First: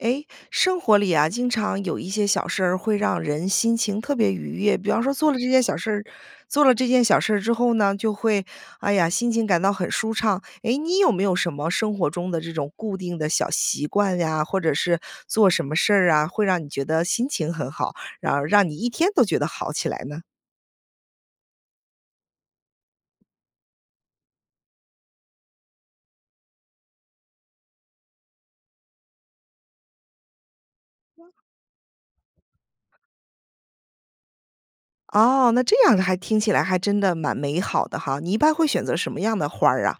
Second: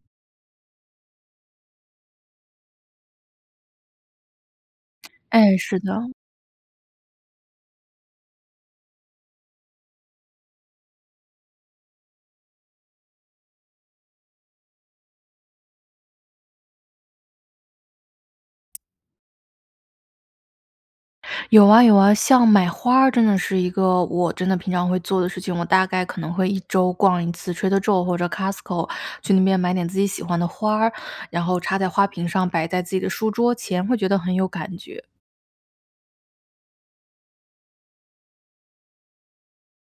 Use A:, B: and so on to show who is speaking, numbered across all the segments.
A: 诶，生活里啊，经常有一些小事儿，会让人心情特别愉悦。比方说做了这
B: 哎，
A: 件小
B: 是
A: 事儿
B: 的。
A: 做了这件小事儿之后呢，就会，哎呀，心情感到很舒畅。诶，你有没有什么生活中的这种固定的小习惯呀，或者是做什么事儿啊，会让你觉得心情很好，然后让你一天都觉得好起来呢？
B: 有啊，有啊。像买花儿，真的是一个我真的平常会做的事情，我大概可能会1周逛1次 Trader Joe 或者 Costco，去那边买点自己喜欢的花儿，
A: 哇。
B: 然后插在花瓶上摆在自己的书桌前，会觉得很有感觉。
A: 哦，那这样还听起来还真的蛮美好的哈，你一般会选择什么样的花儿啊？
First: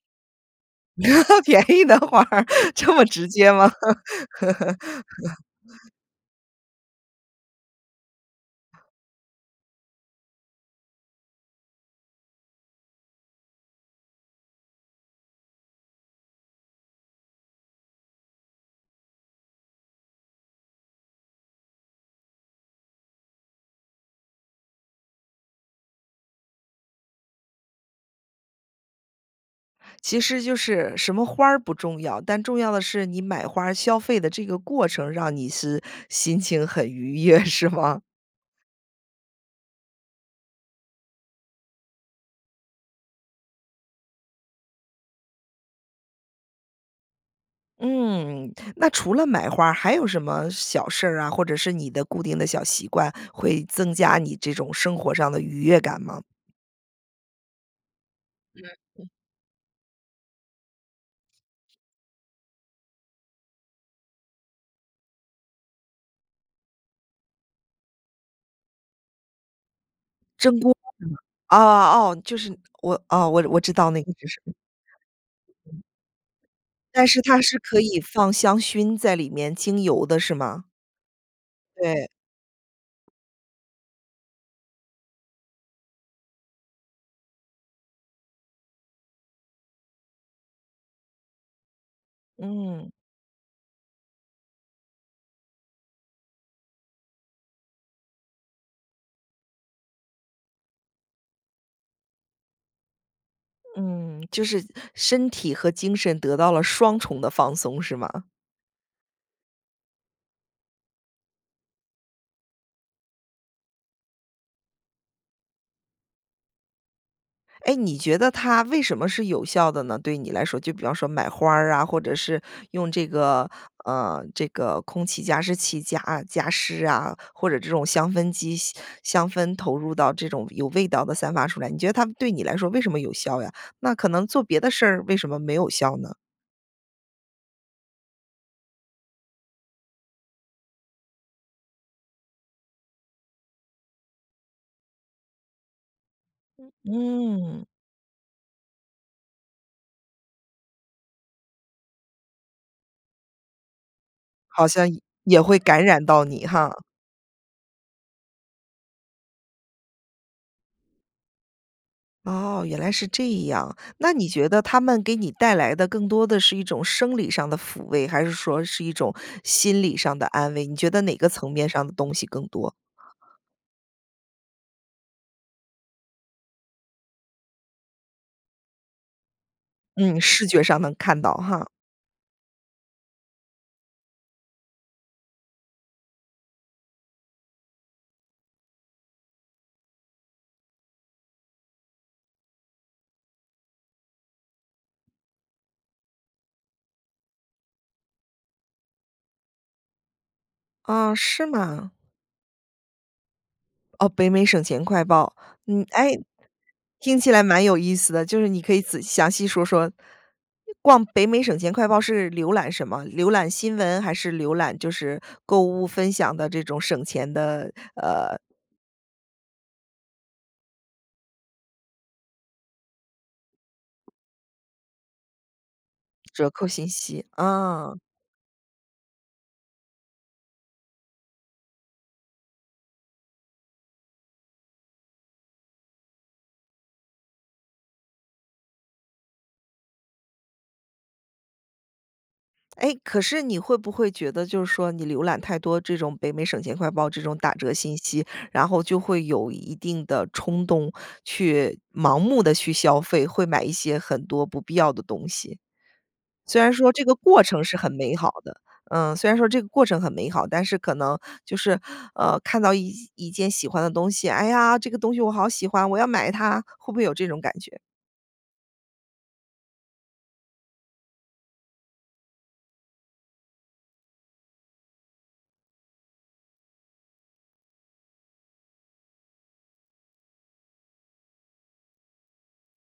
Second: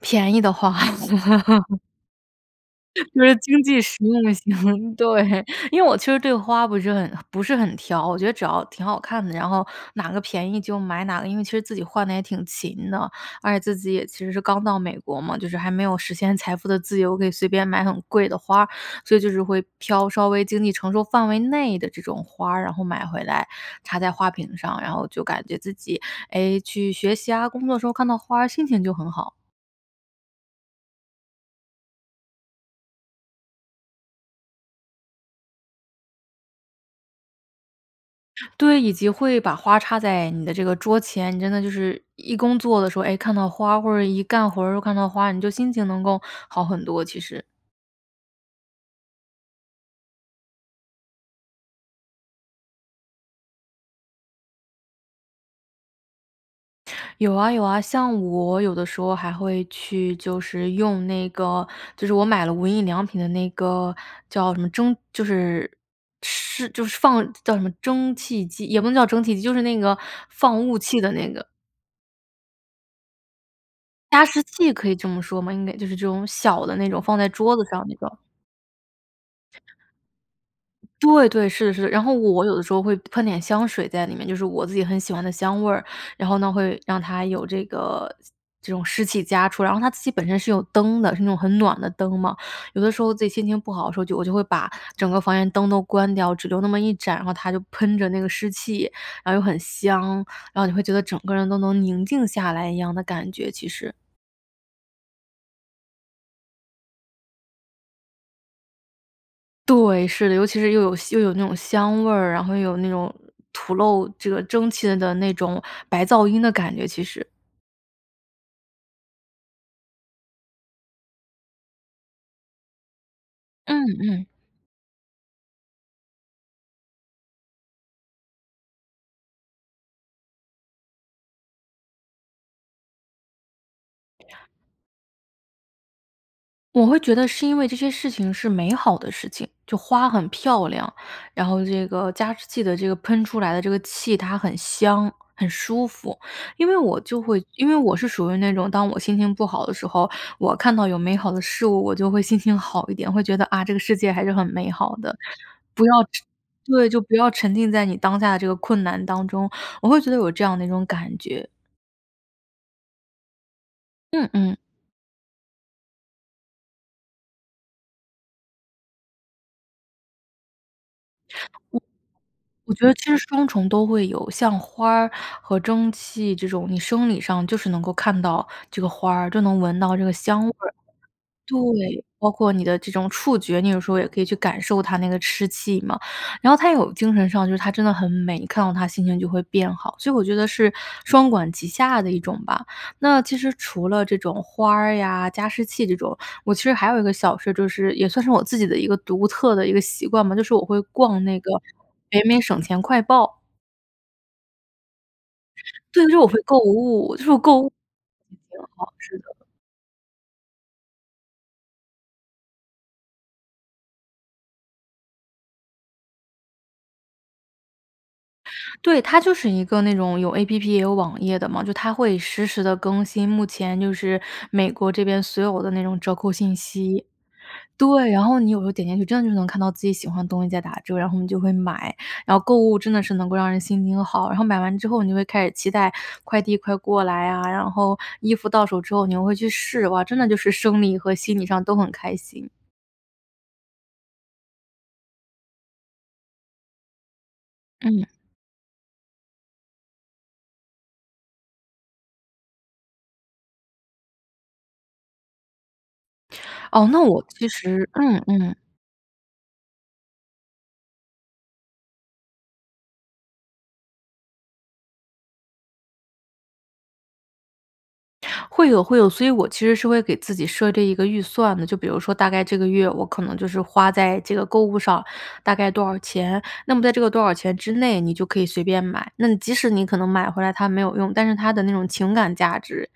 B: 便宜的花。
A: 便 宜的花儿。这么直 接
B: 经
A: 吗？
B: 济实用型，对。因为 我其实对花不是很不是很挑，我觉得只要挺好看的，然后哪个便宜就买哪个，因为其实自己换得也挺勤的。而且自己也其实是刚到美国嘛，就是还没有实现财富的自由，可以随便买很贵的花儿，所以就是会挑稍微经济承受范围内的这种花儿。然后买回来插在花瓶上，然后就感觉自己，诶，去学习啊，工作的时候看到花儿心情就很好。
A: 其实就是什么花儿不重要，但重要的是，你买花儿消费的这个过程，让你是心情很愉悦，是吗？
B: 对，以及会把花儿插在你的这个桌前，你真的就是，一工作的时候，诶，看到花儿或者一干活儿又看到花儿，你就心情能够好很多，其实。
A: 嗯，那除了买花儿，还有什么小事儿啊，或者是你的固定的小习惯，会增加你这种生活上的愉悦感吗？
B: 有啊，有啊，像
A: 嗯，
B: 我有的时
A: 嗯。
B: 候还会去就是用那个就是我买了无印良品的那个叫什么蒸就是是就是放叫什么蒸汽机也不能叫蒸汽机，就是那个
A: 蒸
B: 放
A: 锅
B: 雾
A: 是吗？
B: 气的那个。
A: 哦哦，就是我，哦，我我知道那个
B: 加
A: 就是
B: 湿器可以这么说吗？应该就是这种小的那种
A: 但
B: 放
A: 是
B: 在
A: 它
B: 桌
A: 是
B: 子
A: 可
B: 上那
A: 以
B: 种。
A: 放香薰在里面，精油的是吗？
B: 对，对，是是，然
A: 对。
B: 后我我有的时候会喷点香水在里面，就是我自己很喜欢的香味儿，然后呢，会让它有这个这种湿气加出。然后它自己本身是有灯的，是那种很暖的灯嘛，有的
A: 嗯。
B: 时候自己心情不好的时候，就我就会把整个房间灯都关掉，只留那么一盏，然后它就喷着那个湿气，然后又很香，然后你会觉得整个人都能宁静下来一样的感觉，其实。
A: 嗯，就是身体和精神得到了双重的放松是吗？
B: 对，是的，尤其是又有又有那种香味儿，然后又有那种吐露这个蒸汽的那种白噪音的感觉，其实。
A: 诶，你觉得它为什么是有效的呢？对你来说，就比方说买花儿啊，或者是用这个
B: 嗯，
A: 呃，
B: 嗯。
A: 这个空气加湿器加加湿啊，或者这种香氛机香香氛投入到这种有味道的散发出来。你觉得它对你来说为什么有效呀？那可能做别的事儿为什么没有效呢？
B: 我会觉得是因为这些事情是美好的事情，就花很漂亮，然后这个加湿器的这个喷出来的这个气，它很香、很舒服。因为我就会
A: 嗯。
B: 因为我是属于那种当我心情不好的时候，我看到有美好的事物，我就会心情好一点，会觉得：“啊，这个世界还是很
A: 好
B: 美
A: 像
B: 好
A: 也
B: 的。”
A: 也会感
B: 不要
A: 染到
B: 沉
A: 你哈。
B: 对，就不要沉浸在你当下的这个困难当中，我会觉得有这样的一种感觉。
A: 哦，原来是这样。那你
B: 嗯，
A: 觉
B: 嗯。
A: 得它们给你带来的更多的是一种生理上的抚慰，还是说是一种心理上的安慰，你觉得哪个层面
B: 我
A: 上的东西更多？
B: 我觉得其实双重都会有。像花儿和蒸汽这种，你生理上就是能够看到这个花儿，就能闻到这个
A: 嗯，
B: 香
A: 视
B: 味
A: 觉
B: 儿
A: 上能看到哈。
B: 对，包括你的这种触觉，你有时候也可以去感受它那个湿气嘛。然后它有精神上就是它真的很美，一看到它心情就会变好，所以我觉得是双管齐下的一种吧。那其实除了这种花儿呀、加湿器这种。我其实还有一个小事儿，就是也算是我自己的一个独特的一个习惯吧，就是我会
A: 哦，
B: 逛那
A: 是
B: 个
A: 吗？
B: 北美省钱快报。
A: 哦，北美省钱快报，嗯。
B: 对，就
A: 哎，
B: 是我会购物，
A: 听
B: 就
A: 起
B: 是
A: 来
B: 购
A: 蛮
B: 物
A: 有意思的，就是
B: 行，
A: 你可以
B: 好，
A: 仔细
B: 是的。
A: 详细说说，逛北美省钱快报是浏览什么？浏览新闻还是浏览就是购物分享的这种省钱的，呃
B: 对，它就是一个那种有 APP，也有网页的嘛，就它会实时地更新，目前就是，美国这边所有的那种折扣
A: 折
B: 信
A: 扣信
B: 息。
A: 息，啊。
B: 对，然后你有时候点进去真的就能看到自己喜欢的东西在打折，然后你就会买，然后购物真的是能够让人心情好。然后买完之后你就会开始期待，快递快过来啊，然后衣服到手之后你又会去试，哇，真的就是生理和心理上都很开心。
A: 哎，可是你会不会觉得就是说你浏览太多这种北美省钱快报这种打折信
B: 嗯。
A: 息，然后就会有一定的冲动，去盲目地去消费，会买一些很多不必要的东西？虽然
B: 哦，
A: 说
B: 那
A: 这个
B: 我
A: 过
B: 其
A: 程是
B: 实
A: 很美
B: 嗯，
A: 好的
B: 嗯。
A: 呃，虽然说这个过程很美好但是可能，就是，呃，看到一一件喜欢的东西，哎呀，这个东西我好喜欢，我要买它，会不会有这种感觉？
B: 会有，会有，所以我其实是会给自己设置一个预算的。就比如说大概这个月我可能就是花在这个购物上大概多少钱，那么在这个多少钱之内你就可以随便买。那你即使你可能买回来它没有用，但是它的那种情感价值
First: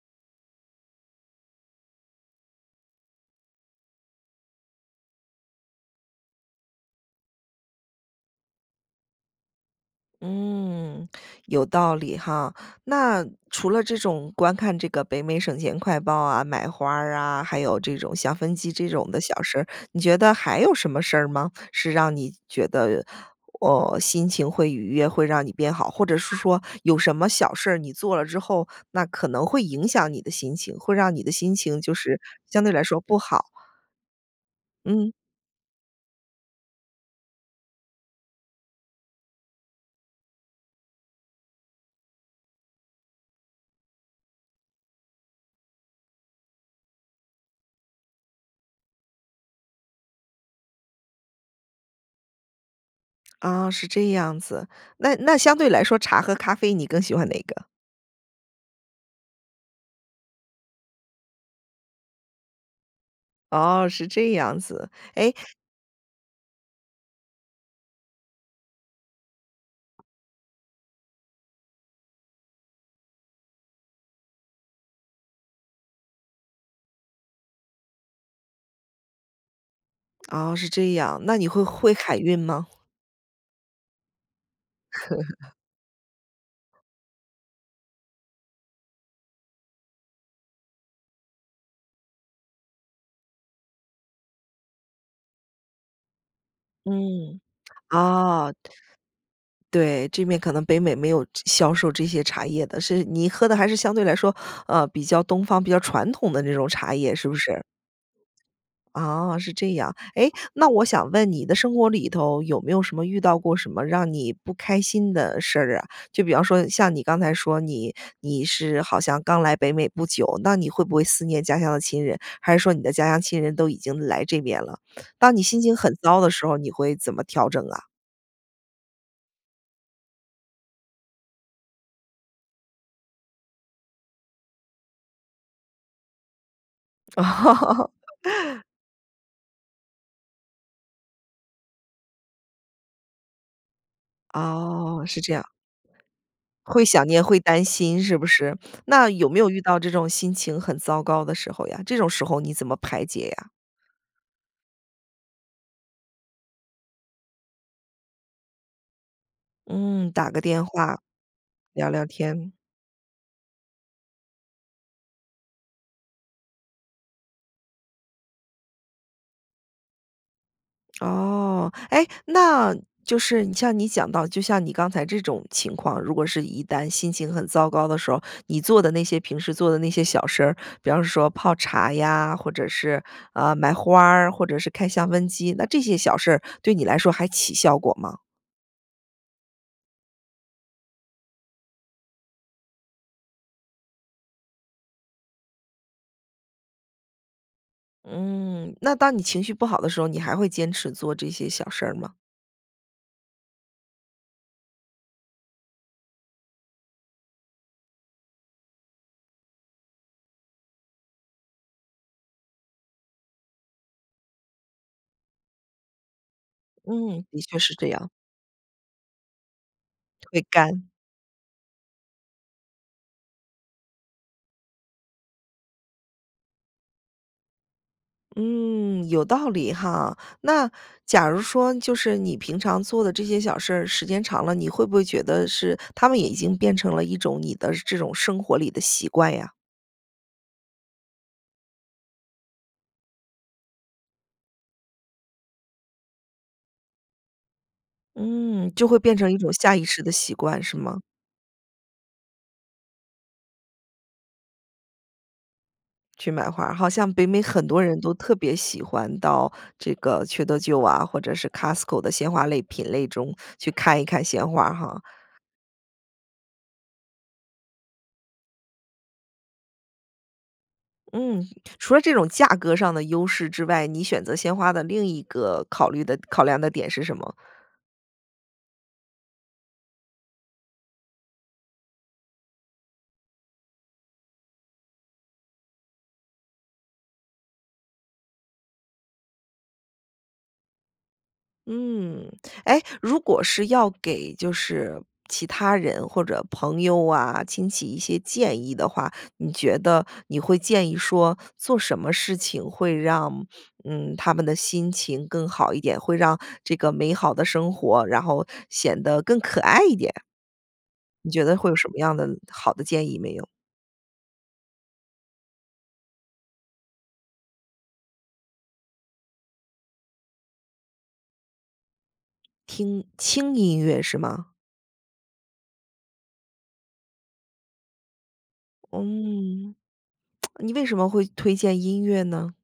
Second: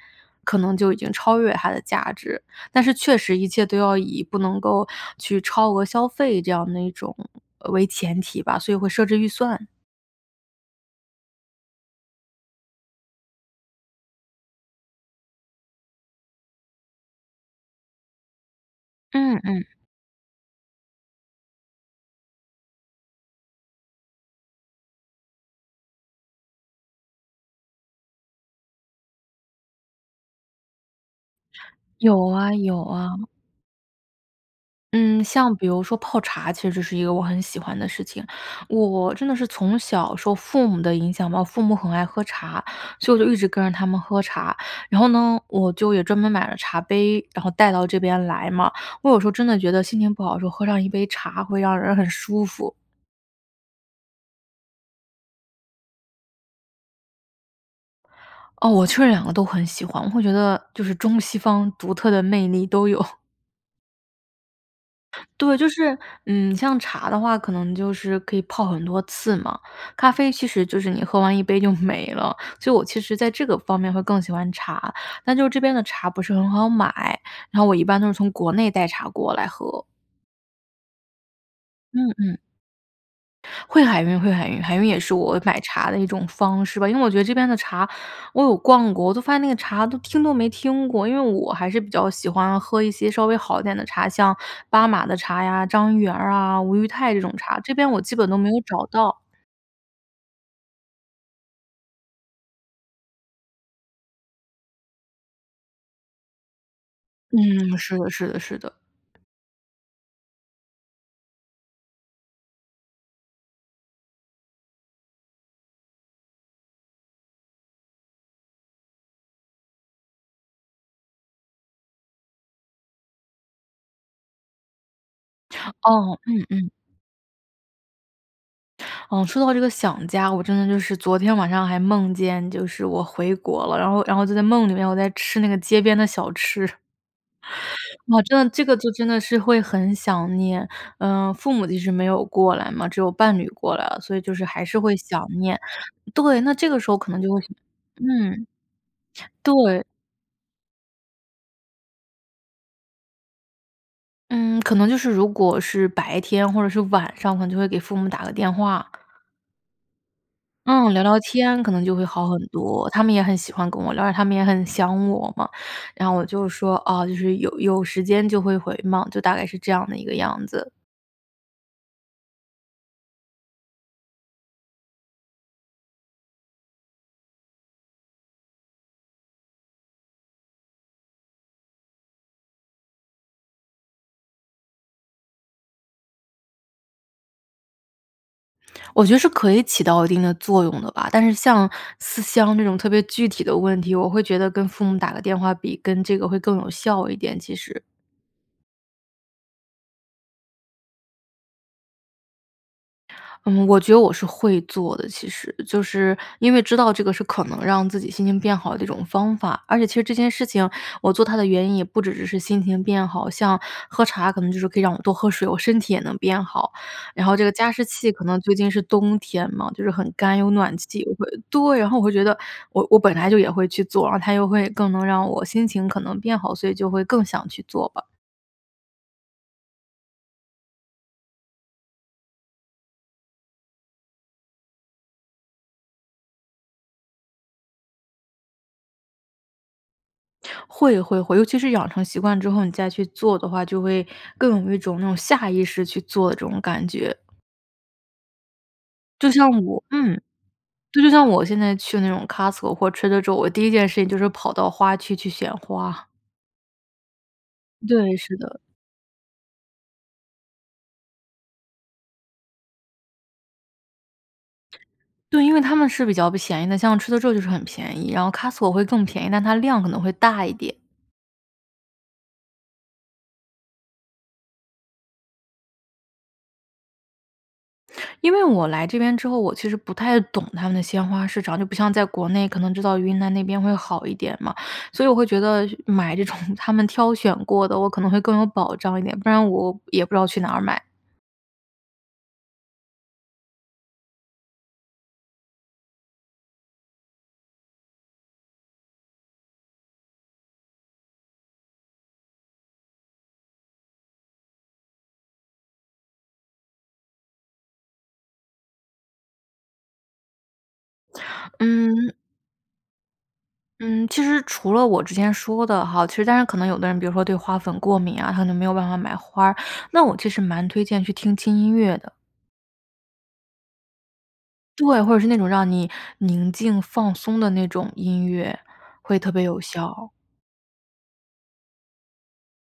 B: 可能就已经超越它的价值，但是确实一切都要以不能够去超额消费这样的一种呃，为前提吧，所以会设置预算。
A: 嗯，有道理哈。那除了这种观看这个北美省钱快报啊，买花儿啊，还有这种像分期这种的
B: 嗯，
A: 小事
B: 嗯。
A: 儿，你觉得还有什么事儿吗？是让你觉得，哦，心情会愉悦，会让你变好。或者是说有什么小事儿你做了之后，那可能会影响你的心情，会让你的心情就是
B: 有啊，
A: 相对
B: 有
A: 来说
B: 啊。
A: 不好。嗯。
B: 嗯，像比如说泡茶其实是一个我很喜欢的事情。我我真的是从小受父母的影响吧，我父母很爱喝茶，所以我就一直跟着他们喝茶。然后呢，我就也专门买了茶杯，然后带到这边来嘛。我有时候真的觉得心情不好的时候喝上一杯茶会让人很舒服。
A: 啊，是这样子。那那相对来说茶和咖啡你更喜欢哪个？
B: 哦，我确实两个都很喜欢，我会觉得，就是中西方独特的魅力都有。
A: 哦，是这样子，诶
B: 对，就是嗯，像茶的话可能就是可以泡很多次嘛，咖啡其实就是你喝完一杯就没了，所以我其实在这个方面会更喜欢茶。但就这边的茶不是很好买，然后我一般都是从国内带茶过来喝。
A: 哦，是这样，那你会会会
B: 嗯，
A: 海运
B: 嗯。
A: 吗？
B: 会海运，会海运，海运也是我 买茶的一种方式吧。因为我觉得这边的茶我有逛过，我都发现那个茶都听都没听过。因为我还是比较喜欢喝一些稍微好一点的茶，像八马的茶呀、张一元啊、吴裕泰这种
A: 嗯，
B: 茶，这边我基本都没
A: 哦，
B: 有找到。
A: 对。这边可能北美没有这销售这些茶叶的，是你喝的还是相对来说，呃，比较东方、比较传统的那种茶叶，是不是？
B: 嗯，是的，是的，是的。
A: 啊，是这样。诶，那我想问你的生活里头有没有什么遇到过什么让你不开心的事儿啊？就比方说像你刚才说你你是好像刚来北美不久，那你会不会思念家乡的亲人？还是说你的家乡亲人都已经来这边了。当你心情很
B: 哦，
A: 糟的
B: 嗯，
A: 时候，你
B: 嗯。
A: 会怎么调整啊？
B: 嗯，说到这个想家，我真的就是昨天晚上还梦见就是我回国了，然后然后就在梦里面，我在吃那个街边的小吃。我真的 这个就真的是会很想念。呃，父母其实没有过来嘛，只有伴侣过来了，所以就是还是会
A: 哦，是
B: 想
A: 这样。
B: 念。对，那这个
A: 会
B: 时候
A: 想
B: 可能
A: 念、
B: 就
A: 会
B: 会
A: 担心，是不
B: 嗯，
A: 是？那有没有遇到
B: 对。
A: 这种心情很糟糕的时候呀，这种时候你怎么排解呀？
B: 嗯，可能就是如果是白天或者是晚上，可能就会给父母打个电话。
A: 嗯，打个电
B: 嗯，
A: 话，
B: 聊聊天可能
A: 聊
B: 就
A: 聊
B: 会好很
A: 天。
B: 多，他们也很喜欢跟我聊，因为他们也很想我嘛。然后我就说：“啊，就是有有时间就会回嘛。”就大概是这样的一个样子。
A: 哦。诶，那就是像你讲到，就像你刚才这种情况，如果是一旦心情很糟糕的时候，你做的那些平时做的那些小事儿，比方说泡茶呀，或者是，呃，买花儿，或者是开香氛机，那这些小事儿，对你来说还起效果吗？
B: 我觉得是可以起到一定的作用的吧，但是像思乡这种特别具体的问题，我会觉得跟父母打个电话比跟这个会更有效一点，其实。
A: 嗯，那当你情绪不好的时候，你还会坚持做这些小事儿吗？
B: 嗯，我觉得我是会做的，其实，就是因为知道这个是可能让自己心情变好的一种方法。而且其实这件事情，我做它的原因也不只只是心情变好，像喝茶可能就是可以让我多喝水，我身体也能变好。
A: 嗯，
B: 然后
A: 的
B: 这个
A: 确
B: 加
A: 是
B: 湿
A: 这样。
B: 器可能最近是冬天嘛，就是很干，
A: 会
B: 有暖
A: 干。
B: 气，又会对，然后我会觉得我我本来就也会去做，然后它又会更能让我心情可能变好，所以就会更想去做吧。
A: 嗯，有道理哈。那假如说就是你平常做的这些小事儿时间长了，你会不会觉得是它们已经变成了一种你的这种生活里的习惯呀？
B: 会，会，会，尤其是养成习惯之后，你再去做的话，就会更有一种那种下意识去做的这种感觉。
A: 嗯，就会变
B: 就
A: 成一
B: 像
A: 种下
B: 我
A: 意识的
B: 嗯，
A: 习惯是
B: 对，
A: 吗？
B: 就像我现在去那种 Costco 或者 Trader Joe，我第一件事情就是跑到花区去选花。
A: 去买花，好像北美很多人都
B: 对，是
A: 特别
B: 的。
A: 喜欢到这个 Trader Joe 啊，或者是 Costco 的鲜花类品类中去看一看鲜花哈？
B: 对，因为它们是比较便宜的，像 Trader Joe 就是很便宜，然后 Costco 会更便宜，但它量可能会大一点。
A: 嗯，除了这种价格上的优势之外，你选择鲜花的另一个考虑的考量的点是什么？
B: 因为我来这边之后，我其实不太懂他们的鲜花市场，就不像在国内可能知道云南那边会好一点嘛。所以我会觉得买这种他们挑选过的，我可能会更有保障一点，不然我也不知道去哪儿买。
A: 嗯。诶，如果是要给就是其他人或者朋友啊、亲戚一些建议的话，你觉得你会建议说做什么事情会让，嗯，他们的心情更好一点，会让这个美好的生活，然后显得更可爱一点？你觉得会有什么
B: 嗯
A: 样的好的建议没有？
B: 嗯，其实除了我之前说的哈，其实当然可能有的人比如说对花粉过敏啊，他可能没有办法买花儿，那我其实蛮推荐去听轻音乐的。
A: 听轻音乐是吗？
B: 对，或者是那种让你宁静放松的那种音乐，会特别有
A: 嗯。
B: 效。
A: 你为什么会推荐音乐呢？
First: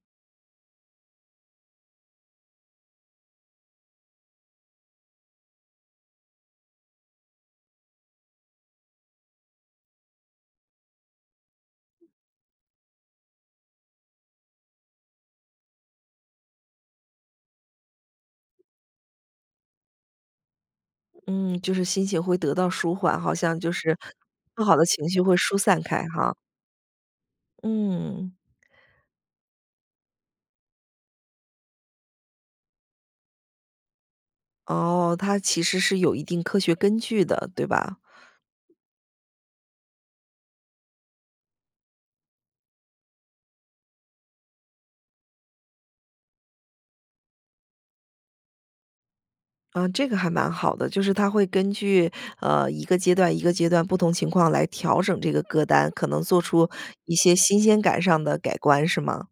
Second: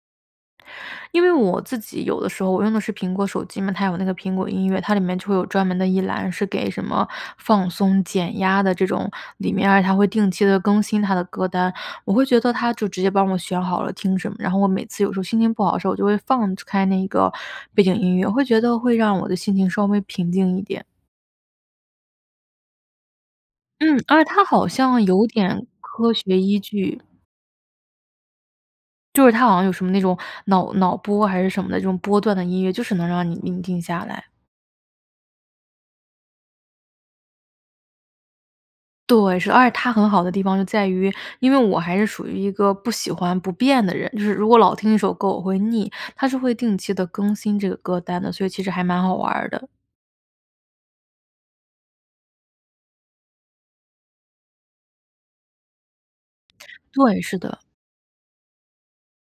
B: 因为我自己有的时候我用的是苹果手机嘛，它有那个苹果音乐，它里面就会有专门的一栏是给什么放松减压的这种，里面儿它会定期地更新它的歌单，我会觉得它就直接帮我选好了听什么。然后我每次有时候心情不好的时候，我就会放开那个背景音乐，我会觉得会让我的心情稍微平静一点。
A: 嗯，就是心情会得到舒缓，好像就是
B: 嗯，而且它
A: 不
B: 好
A: 好的
B: 像
A: 情绪
B: 有
A: 会疏
B: 点
A: 散开
B: 科
A: 哈。
B: 学依据。
A: 嗯。
B: 就是他好像有什么那种脑脑波还是什么的这种波段的音乐，就是能让你宁静下来。
A: 哦，它其实是有一定科学根据的，对吧？
B: 对，是，而且它很好的地方就在于，因为我还是属于一个不喜欢不变的人，就是如果老听一首歌我会腻，它是会定期地更新这个歌单的，所以其实还蛮好玩儿的。
A: 嗯，这个还蛮好的。就是它会根据，呃，一个阶段一个阶段不同情况来调整这个歌单，可能做出一
B: 对，
A: 些
B: 是
A: 新
B: 的。
A: 鲜感上的改观，是吗？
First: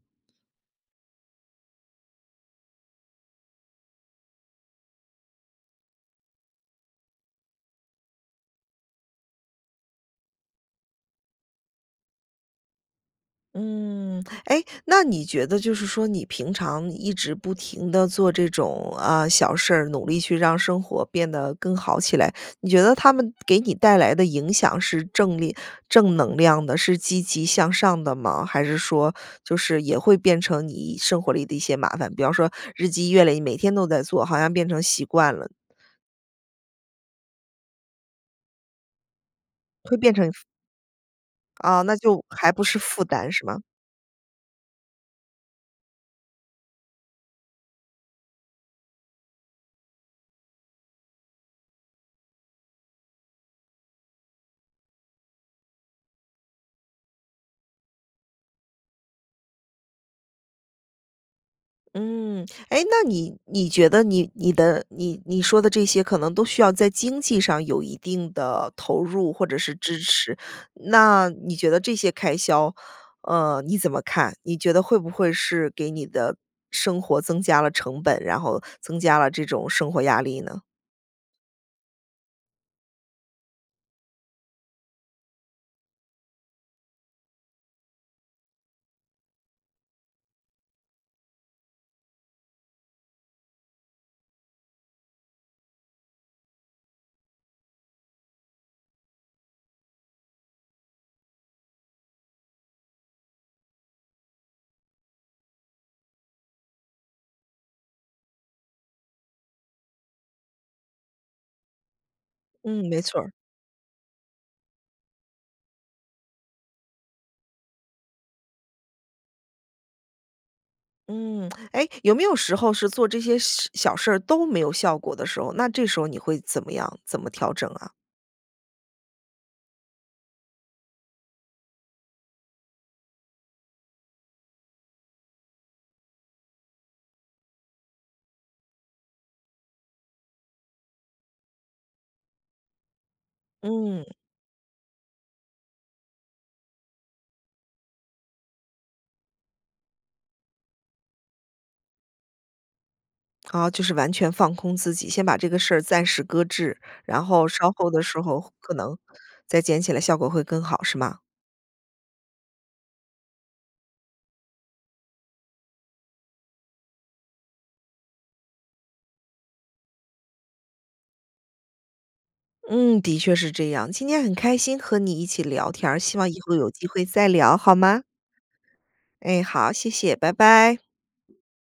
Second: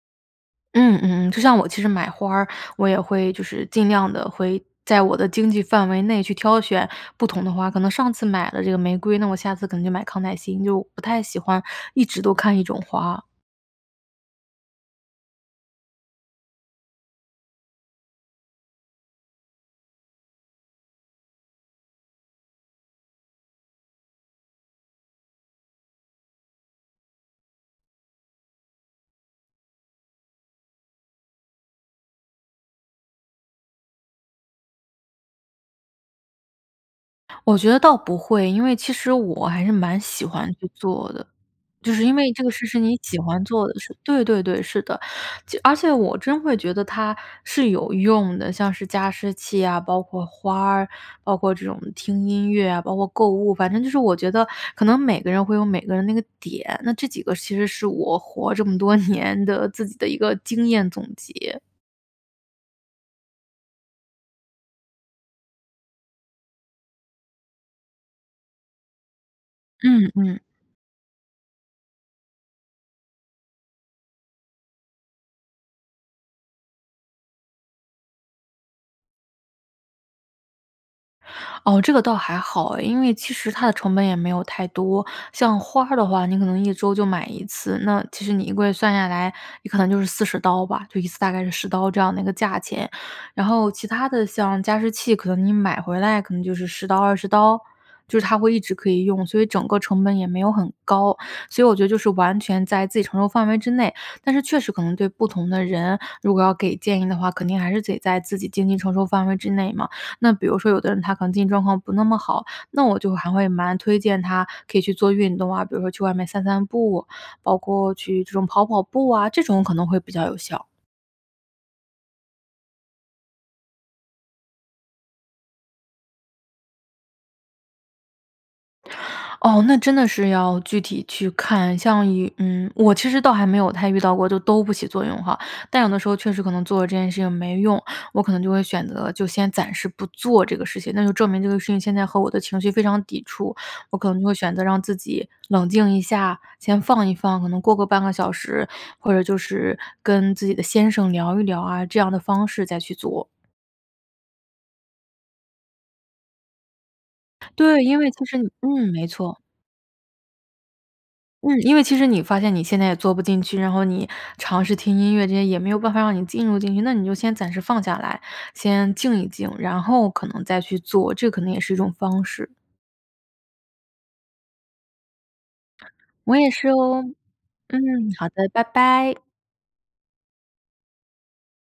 B: 嗯，嗯嗯。就像我其实买花儿，我也会就是尽量地会在我的经济范围内去挑选不同的花。可能上次买了这个玫瑰，那我下次可能就买康乃馨，就不太喜欢一直都看一种花。
A: 嗯。诶，那你觉得就是说你平常一直不停地做这种，啊，小事，努力去让生活变得更好起来。你觉得他们给你带来的影响是正力正能量的，是积极向上的吗？还是说就是也会变成你一生活里的一些麻烦，比方说日积月累，每天都在做，好像变成习惯了。
B: 我觉得倒不会。因为其实我还是
A: 会
B: 蛮
A: 变成
B: 喜
A: 负
B: 欢去做的，
A: 啊，
B: 就
A: 那
B: 是因
A: 就
B: 为这个
A: 还不
B: 事
A: 是
B: 是你
A: 负
B: 喜
A: 担
B: 欢
A: 是吗？
B: 做的事对，对，对，是的。就而且我真会觉得它是有用的，像是加湿器啊，包括花儿，包括这种听音乐啊，包括购物，反正就是我觉得可能每个人会有每个人那个点。那这几个其实是我活这么多年的自己的一个经验总结。
A: 嗯。诶，那你你觉得你你的你你说的这些可能都需要在经济上有一定的投入，或者是支
B: 嗯，
A: 持。
B: 嗯。
A: 那你觉得这些开销，呃，你怎么看？你觉得会不会是给你的生活增加了成本，然后增加了这种生活压力呢？
B: 哦，这个倒还好哎。因为其实它的成本也没有太多，像花儿的话你可能1周就买1次，那其实你1个月算下来，你可能就是40刀吧，就一次大概是10刀这样的一个价钱。然后其它的，像加湿器，可能你买回来可能就是10刀、20刀，就是它会一直可以用，所以整个成本也没有很高。所以我觉得就是完全在自己承受范围之内，但是确实可能对不同的人，如果要给建议的话，肯定还是得在自己经济承受范围之内嘛。那比如说有的人他可能经济状况不那么好，那
A: 嗯，没
B: 我就
A: 错。
B: 还会蛮推荐他可以去做运动啊，比如说去外面散散步，包括去这种跑跑步啊，这种可能会比较有效。
A: 嗯。诶，有没有时候是，做这些事小事儿，都没有效果的时候，那这时候你会怎么样怎么调整啊？
B: 哦，那真的是要具体去看，像有嗯，我其实倒还没有太遇到过，就都不起作用哈。但有的时候确实可能做了这件事情没用，我可能就会选择，就先暂时不做这个事情，那就证明这个事情现在和我的情绪非常抵触。我
A: 嗯。
B: 可能就会选择让自己冷静一下，先放一放，可能过个半个小时，或者就是跟自己的先生聊一聊啊，这样的方式再去做。
A: 哦，就是完全放空自己，先把这个事儿暂时搁置，然后稍
B: 对，
A: 后
B: 因
A: 的
B: 为
A: 时
B: 它是你
A: 候，可
B: 嗯，
A: 能
B: 没错。
A: 再捡起来效果会更好，是吗？
B: 嗯，因为其实你发现你现在也做不进去，然后你尝试听音乐这些也没有办法让你进入进去。那你就先暂时放下来，先静一静，然后可能再去做，这可能也是一种方式。
A: 嗯，的确是这样。今天很开心和你一起聊天儿。希望以
B: 我也
A: 后
B: 是
A: 有机
B: 哦。
A: 会再聊，好
B: 嗯，
A: 吗？
B: 好的，拜拜。
A: 哎，好，谢谢，拜拜。